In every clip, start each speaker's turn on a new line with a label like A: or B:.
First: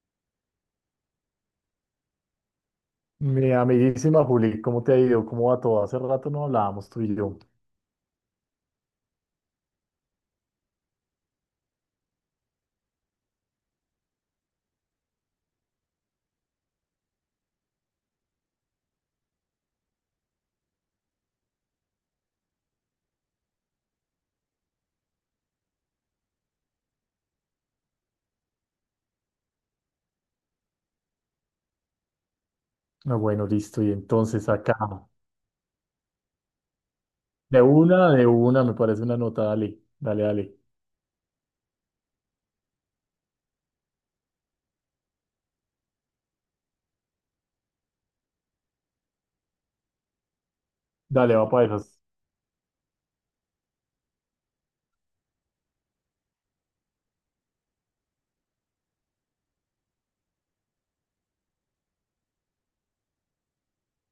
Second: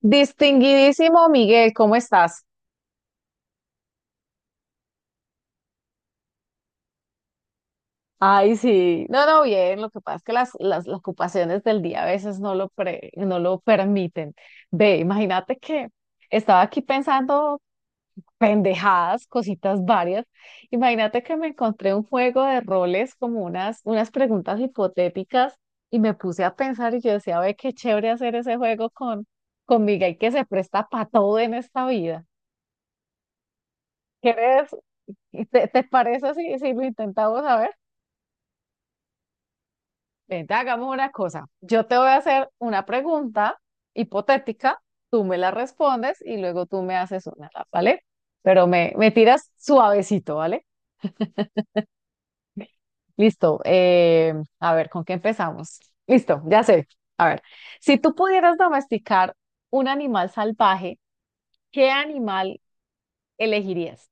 A: Distinguidísimo Miguel, ¿cómo estás?
B: Mi amiguísima Juli, ¿cómo te ha ido? ¿Cómo va todo? Hace rato no hablábamos tú y yo.
A: Ay, sí. No, no, bien, lo que pasa es que las ocupaciones del día a veces no lo permiten. Ve, imagínate que estaba aquí pensando pendejadas, cositas varias. Imagínate que me encontré un juego de roles como unas preguntas hipotéticas y me puse a pensar y yo decía, ve, qué chévere hacer ese juego con Miguel que se presta para todo en esta vida.
B: Ah, bueno, listo. Y entonces acá,
A: ¿Quieres? ¿Te parece si lo intentamos a ver?
B: de una, me parece una nota. Dale, dale,
A: Vente,
B: dale.
A: hagamos una cosa. Yo te voy a hacer una pregunta hipotética, tú me la respondes y luego tú me haces una, ¿vale? Pero me tiras suavecito, ¿vale?
B: Dale, va para esas.
A: Listo. A ver, ¿con qué empezamos? Listo, ya sé. A ver, si tú pudieras domesticar un animal salvaje, ¿qué animal elegirías?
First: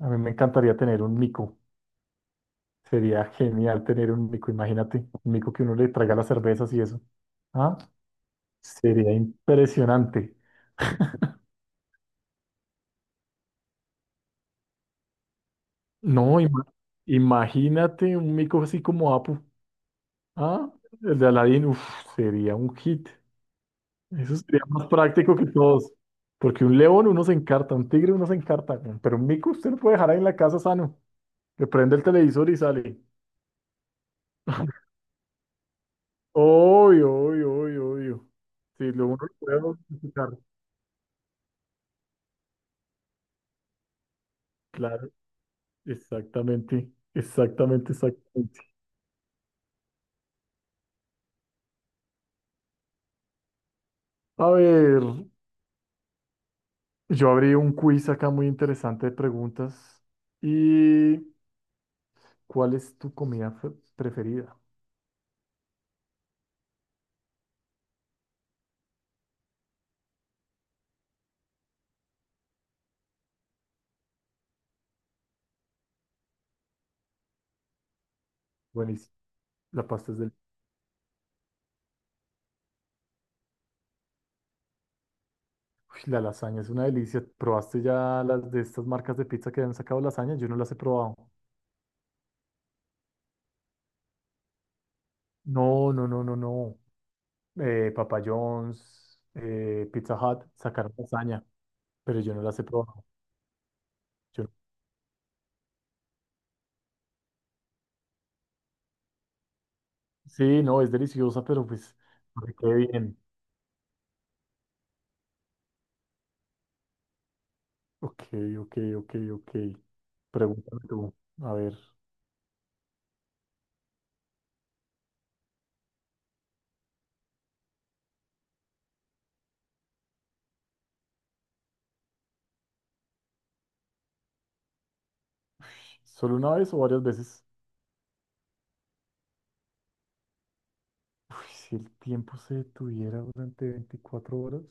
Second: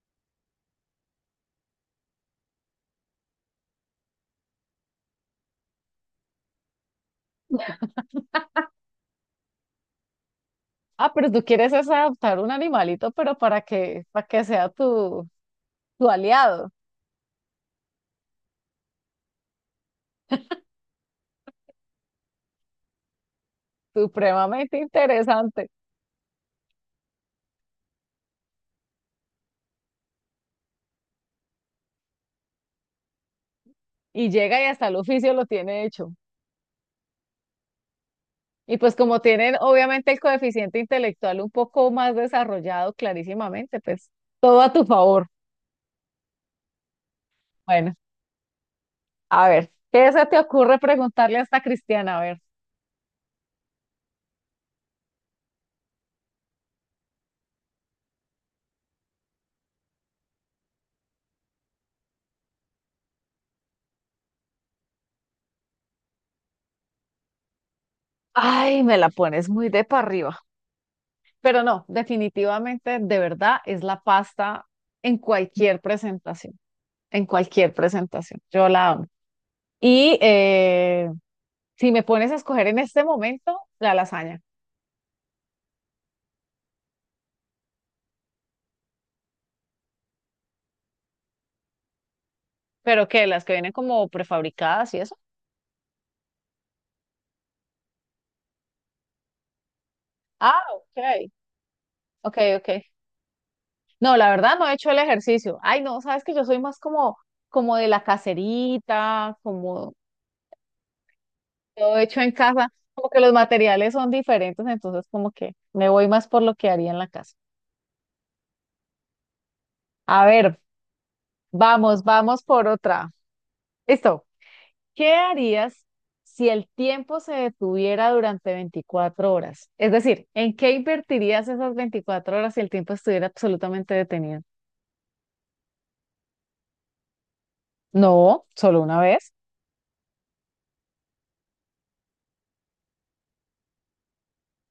B: A mí me encantaría tener un mico. Sería genial tener un mico, imagínate. Un mico que uno le traiga las cervezas y eso. ¿Ah? Sería impresionante.
A: Ah, pero tú quieres es adoptar un animalito, pero para que sea tu
B: No,
A: aliado.
B: imagínate un mico así como Apu. ¿Ah? El de Aladdin, uf, sería un hit. Eso sería
A: Supremamente
B: más práctico que
A: interesante.
B: todos. Porque un león uno se encarta, un tigre uno se encarta, weón, pero un mico usted lo puede dejar ahí en la casa sano. Le prende el televisor y sale.
A: Y llega y hasta el oficio lo tiene hecho.
B: Obvio, obvio, obvio, obvio.
A: Y
B: Sí,
A: pues
B: lo uno
A: como
B: lo
A: tienen
B: puede
A: obviamente el
B: domesticar.
A: coeficiente intelectual un poco más desarrollado clarísimamente, pues todo a tu
B: Claro,
A: favor.
B: exactamente, exactamente,
A: Bueno,
B: exactamente.
A: a ver, ¿qué se te ocurre preguntarle a esta Cristiana? A ver.
B: A ver, yo abrí un quiz acá muy interesante de preguntas. ¿Y cuál es tu comida preferida?
A: Ay, me la pones muy de para arriba. Pero no, definitivamente, de verdad, es la pasta en cualquier presentación, en cualquier presentación. Yo la amo.
B: Buenísimo. La pasta
A: Y
B: es del...
A: eh, si me pones a escoger en este momento, la lasaña,
B: La lasaña es una delicia. ¿Probaste ya las de estas marcas de pizza que han sacado lasaña? Yo no las he probado.
A: pero que las que vienen como prefabricadas y eso.
B: No, no, no, no, no. Papa John's, Pizza Hut
A: Ah,
B: sacaron
A: ok,
B: lasaña, pero yo
A: ok,
B: no las he
A: ok.
B: probado.
A: No, la
B: No,
A: verdad no he hecho el ejercicio. Ay, no, sabes que yo soy más como, como de la caserita, como
B: sí, no, es deliciosa, pero pues
A: todo hecho en
B: para que
A: casa,
B: quede
A: como
B: bien.
A: que los materiales son diferentes, entonces como que me voy más por lo que haría en la casa.
B: Ok, ok, ok, ok.
A: A ver,
B: Pregúntame tú. A ver,
A: vamos, vamos por otra. Listo. ¿Qué harías si el tiempo se detuviera durante 24 horas? Es decir, ¿en qué invertirías esas 24 horas si el tiempo estuviera absolutamente detenido?
B: ¿solo una vez o varias veces?
A: No, solo una vez.
B: Uy, si el tiempo se detuviera durante 24 horas,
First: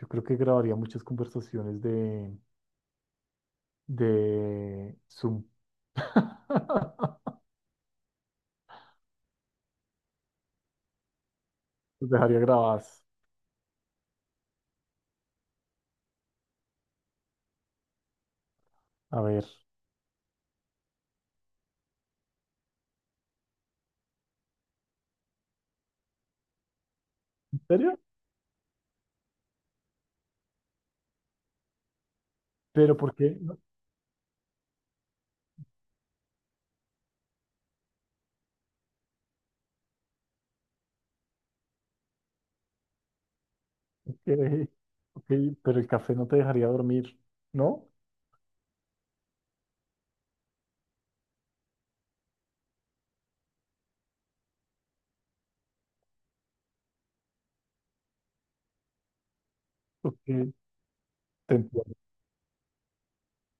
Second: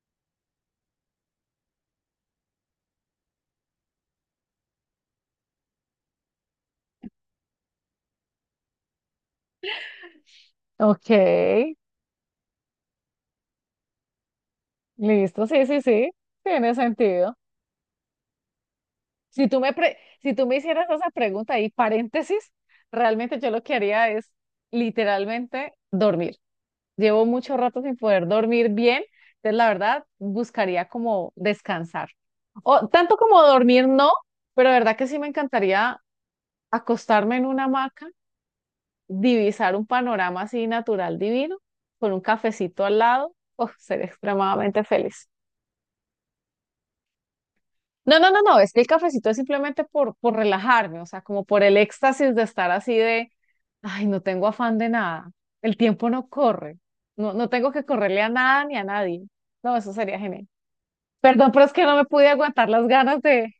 B: yo creo que grabaría muchas conversaciones de, Zoom.
A: Ok.
B: Los dejaría grabadas.
A: Listo, sí, sí, sí, tiene sentido.
B: A ver.
A: Si tú me hicieras esa pregunta y paréntesis, realmente yo lo que haría es literalmente dormir. Llevo mucho
B: ¿En
A: rato sin
B: serio?
A: poder dormir bien, entonces la verdad buscaría como descansar. O
B: ¿Pero por
A: tanto
B: qué?
A: como
B: No,
A: dormir no, pero la verdad que sí me encantaría acostarme en una hamaca, divisar un panorama así natural divino, con un cafecito al lado, oh, sería
B: ok,
A: extremadamente
B: ok,
A: feliz.
B: pero el café no te dejaría dormir, ¿no?
A: No, no, no, no, es que el cafecito es simplemente por relajarme, o sea, como por el éxtasis de estar así de, ay, no tengo afán de nada, el tiempo no corre, no, no tengo que correrle a nada ni a nadie. No, eso sería
B: Ok,
A: genial. Perdón,
B: te
A: pero es que no
B: entiendo.
A: me pude aguantar las ganas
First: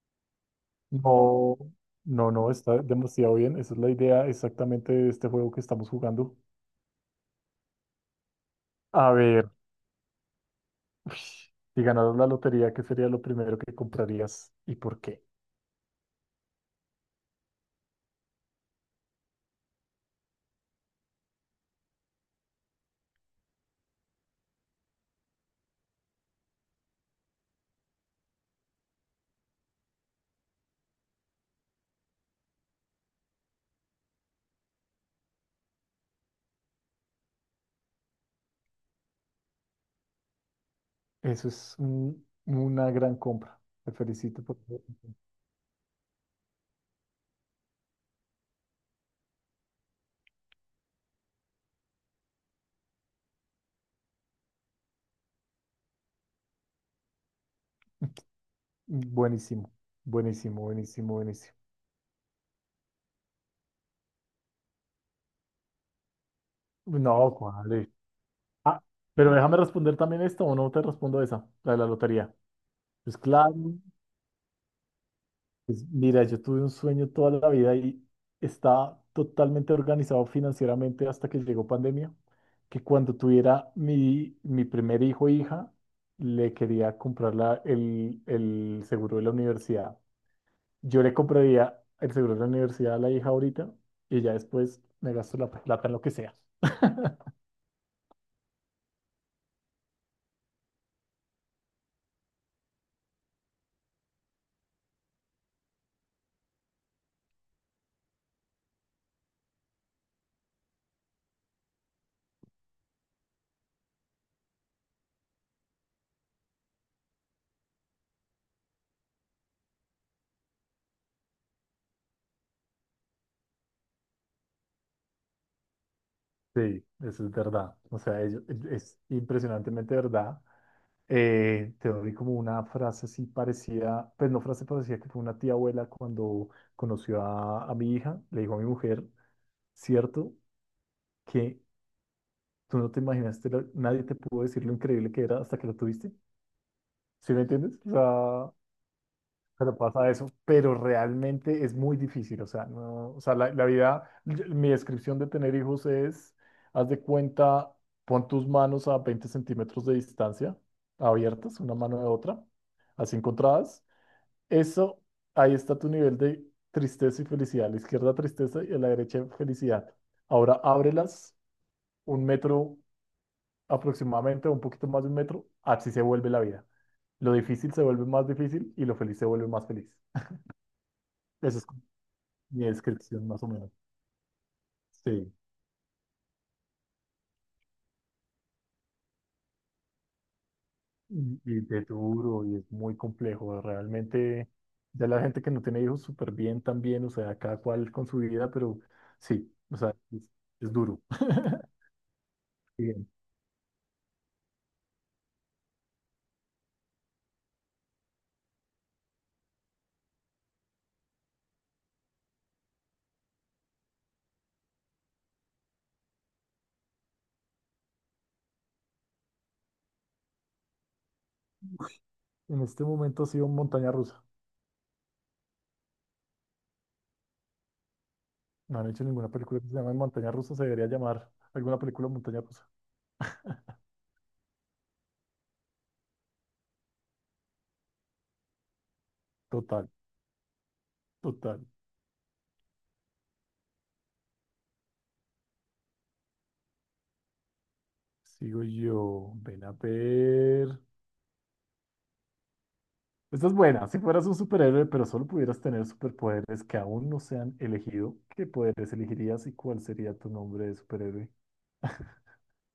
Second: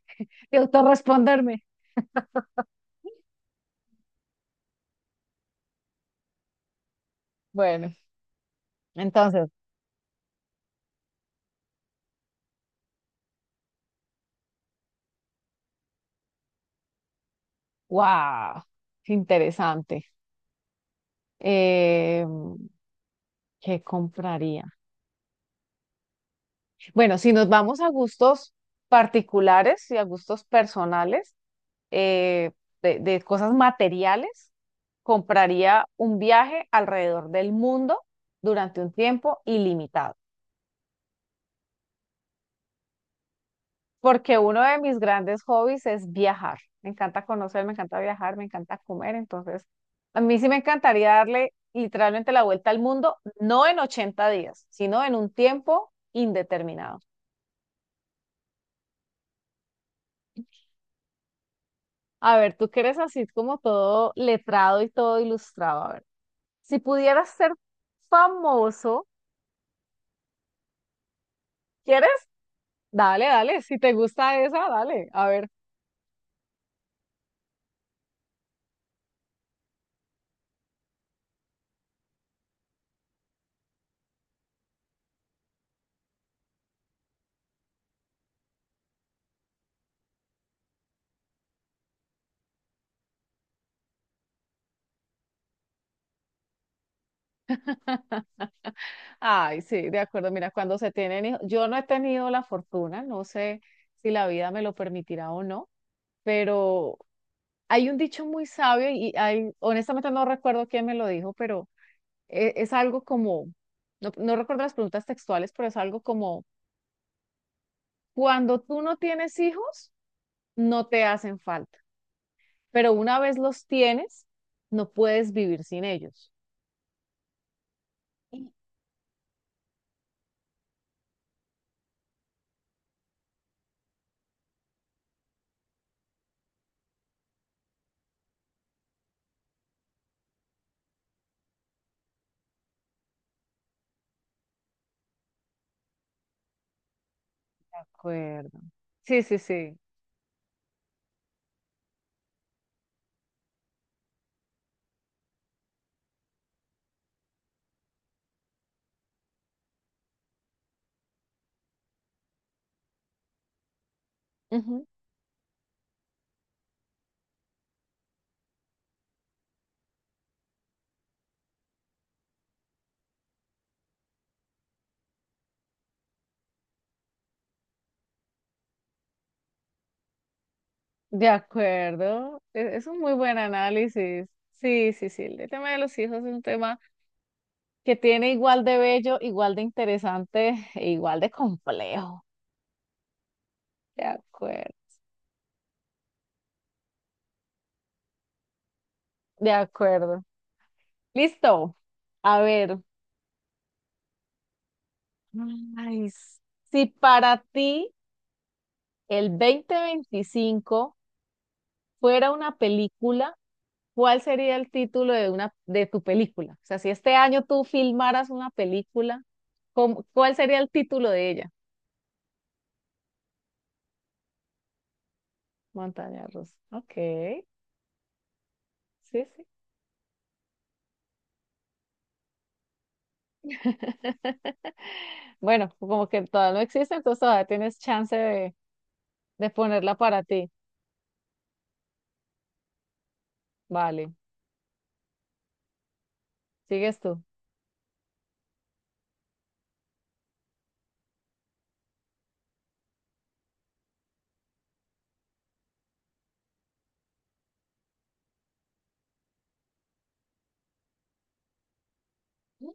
A: de
B: No,
A: autorresponderme.
B: no, no, está demasiado bien. Esa es la idea exactamente de este juego que estamos jugando.
A: Bueno,
B: A
A: entonces,
B: ver, uy, si ganaras la lotería, ¿qué sería lo primero que comprarías y por qué?
A: wow, interesante. Eh, ¿Qué compraría? Bueno, si nos vamos a gustos particulares y a gustos personales. eh, de cosas materiales, compraría un viaje alrededor del mundo durante un tiempo ilimitado,
B: Eso es un- una gran compra. Te
A: porque
B: felicito por...
A: uno de mis grandes hobbies es viajar. Me encanta conocer, me encanta viajar, me encanta comer, entonces a mí sí me encantaría darle literalmente la vuelta al mundo, no en 80 días, sino en un tiempo indeterminado.
B: Buenísimo, buenísimo, buenísimo, buenísimo.
A: A ver, tú que eres así como todo letrado y todo ilustrado, a ver, si pudieras
B: No,
A: ser
B: ¿cuál? Ah,
A: famoso,
B: pero déjame responder también esto o no te respondo esa, la de la
A: ¿quieres?
B: lotería. Pues
A: Dale,
B: claro,
A: dale, si te gusta esa, dale, a ver.
B: pues mira, yo tuve un sueño toda la vida y estaba totalmente organizado financieramente hasta que llegó pandemia, que cuando tuviera mi primer hijo o hija, le quería comprar el seguro de la universidad. Yo le compraría el seguro de la universidad a la hija ahorita y ya después me gasto la plata en lo que sea.
A: Ay, sí, de acuerdo. Mira, cuando se tienen hijos, yo no he tenido la fortuna, no sé si la vida me lo permitirá o no, pero hay un dicho muy sabio y hay, honestamente no recuerdo quién me lo dijo, pero es, algo como, no, no recuerdo las preguntas textuales, pero es algo como, cuando tú no tienes hijos, no te hacen falta, pero una vez los tienes, no puedes vivir sin ellos.
B: Sí, eso es verdad. O sea,
A: De
B: es impresionantemente verdad. Te doy como una frase así parecida, pues no frase parecida, que fue una tía abuela cuando conoció a, mi hija, le dijo a mi mujer, cierto, que tú no te imaginaste, nadie te pudo decir lo increíble que era hasta que lo tuviste. ¿Sí me entiendes? O sea,
A: acuerdo. Sí, sí, sí.
B: pero pasa eso, pero realmente es muy difícil, o sea, no, o sea, la vida, mi descripción de tener hijos es, haz de cuenta, pon tus manos a 20 centímetros de distancia, abiertas, una mano de otra, así encontradas,
A: Ujú.
B: eso, ahí está tu nivel de tristeza y felicidad, a la izquierda tristeza y a la derecha felicidad. Ahora ábrelas un metro aproximadamente, un poquito más de un metro, así se vuelve la vida. Lo difícil se vuelve más difícil y lo feliz se vuelve más feliz.
A: De
B: Eso es
A: acuerdo,
B: mi
A: es un muy
B: descripción
A: buen
B: más o menos.
A: análisis. Sí, sí, sí,
B: Sí,
A: el tema de los hijos es un tema que tiene igual de bello, igual de interesante e igual de
B: y es
A: complejo.
B: duro y es muy complejo.
A: De
B: Realmente,
A: acuerdo,
B: ya la gente que no tiene hijos súper bien también, o sea, cada cual con su vida, pero
A: de
B: sí, o sea,
A: acuerdo.
B: es duro.
A: Listo. A ver,
B: Bien.
A: ay, si para ti el 2025 fuera una película, ¿cuál sería el título de una de tu película? O sea, si este año tú filmaras una película, ¿cómo- cuál sería el título de ella?
B: En este momento ha sido Montaña Rusa.
A: Montaña rusa. Ok,
B: No han hecho
A: sí,
B: ninguna
A: sí.
B: película que se llame Montaña Rusa, se debería llamar alguna película Montaña Rusa.
A: Bueno, como que todavía no existe, entonces todavía tienes chance de
B: Total,
A: ponerla para ti.
B: total.
A: Vale, sigues tú.
B: Sigo yo, ven a ver. Esta es buena. Si fueras un superhéroe, pero solo pudieras tener superpoderes que aún no se han elegido, ¿qué poderes elegirías y cuál sería tu nombre de superhéroe?
A: Mm.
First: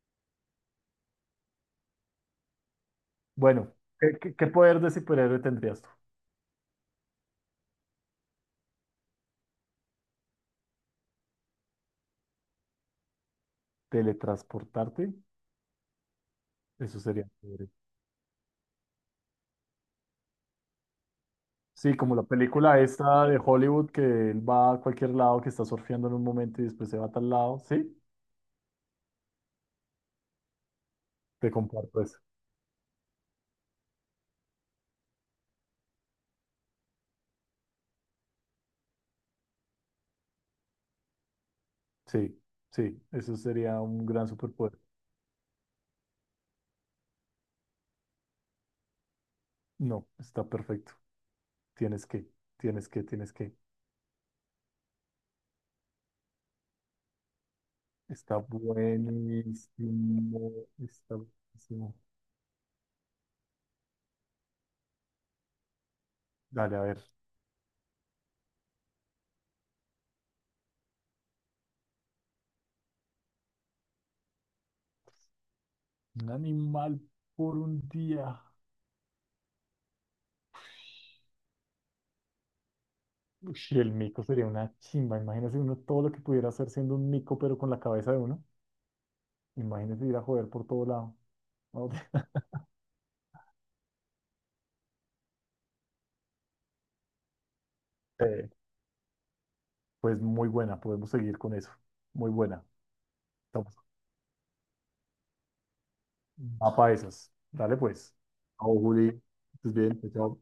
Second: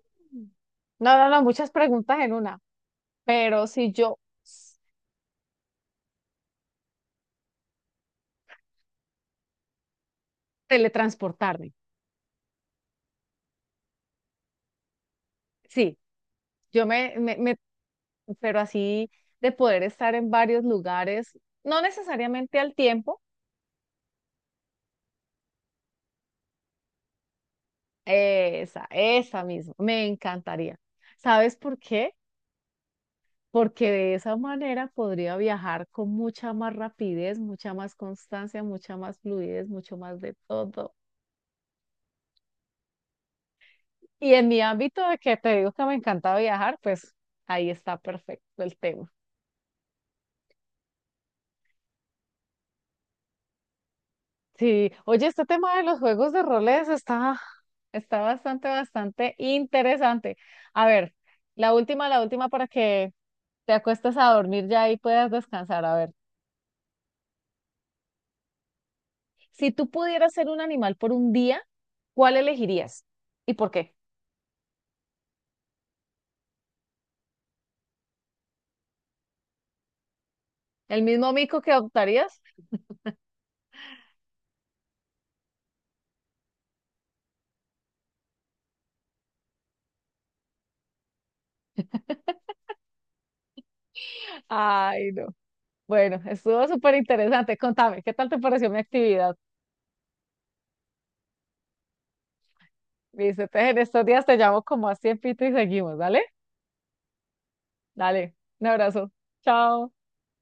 A: No, no, no, muchas preguntas en una, pero
B: Bueno,
A: si yo
B: ¿qué, qué- qué
A: s-
B: poder de superhéroe tendrías tú?
A: teletransportarme,
B: ¿Teletransportarte?
A: sí, yo
B: Eso
A: me,
B: sería
A: me, me-
B: chévere.
A: pero así de poder estar en varios lugares, no
B: Sí, como la
A: necesariamente al
B: película
A: tiempo,
B: esta de Hollywood que él va a cualquier lado, que está surfeando en un momento y después se va a tal lado. ¿Sí?
A: esa misma, me encantaría.
B: Te
A: ¿Sabes por
B: comparto
A: qué?
B: eso.
A: Porque de esa manera podría viajar con mucha más rapidez, mucha más constancia, mucha más fluidez, mucho más de todo.
B: Sí, sí, eso sería un gran
A: Y en mi
B: superpoder.
A: ámbito de que te digo que me encanta viajar, pues ahí está perfecto el tema.
B: No, está perfecto. Tienes que, tienes que, tienes que.
A: Sí, oye, este tema de los juegos de roles está
B: Está
A: bastante, bastante interesante.
B: buenísimo.
A: A ver,
B: Está buenísimo.
A: la última para que te acuestes a dormir ya y puedas descansar. A ver,
B: Dale, a ver.
A: si tú pudieras ser un animal por un día, ¿cuál elegirías? ¿Y por qué?
B: Un animal por un día.
A: ¿El mismo mico que adoptarías?
B: Ush, y el mico sería una chimba. Imagínese uno todo lo que pudiera hacer siendo un mico, pero con la cabeza de uno. Imagínese ir a joder por todo lado. ¿No?
A: Ay, no. Bueno, estuvo súper interesante. Contame, ¿qué tal te
B: Eh,
A: pareció mi actividad?
B: pues muy buena. Podemos seguir con eso. Muy buena.
A: Listo, entonces
B: Estamos.
A: en estos días te llamo como a tiempito y seguimos, ¿dale?
B: Va para esas. Dale, pues.
A: Dale, un
B: Chao,
A: abrazo.
B: Juli. Estás
A: Chao.
B: bien. Chao.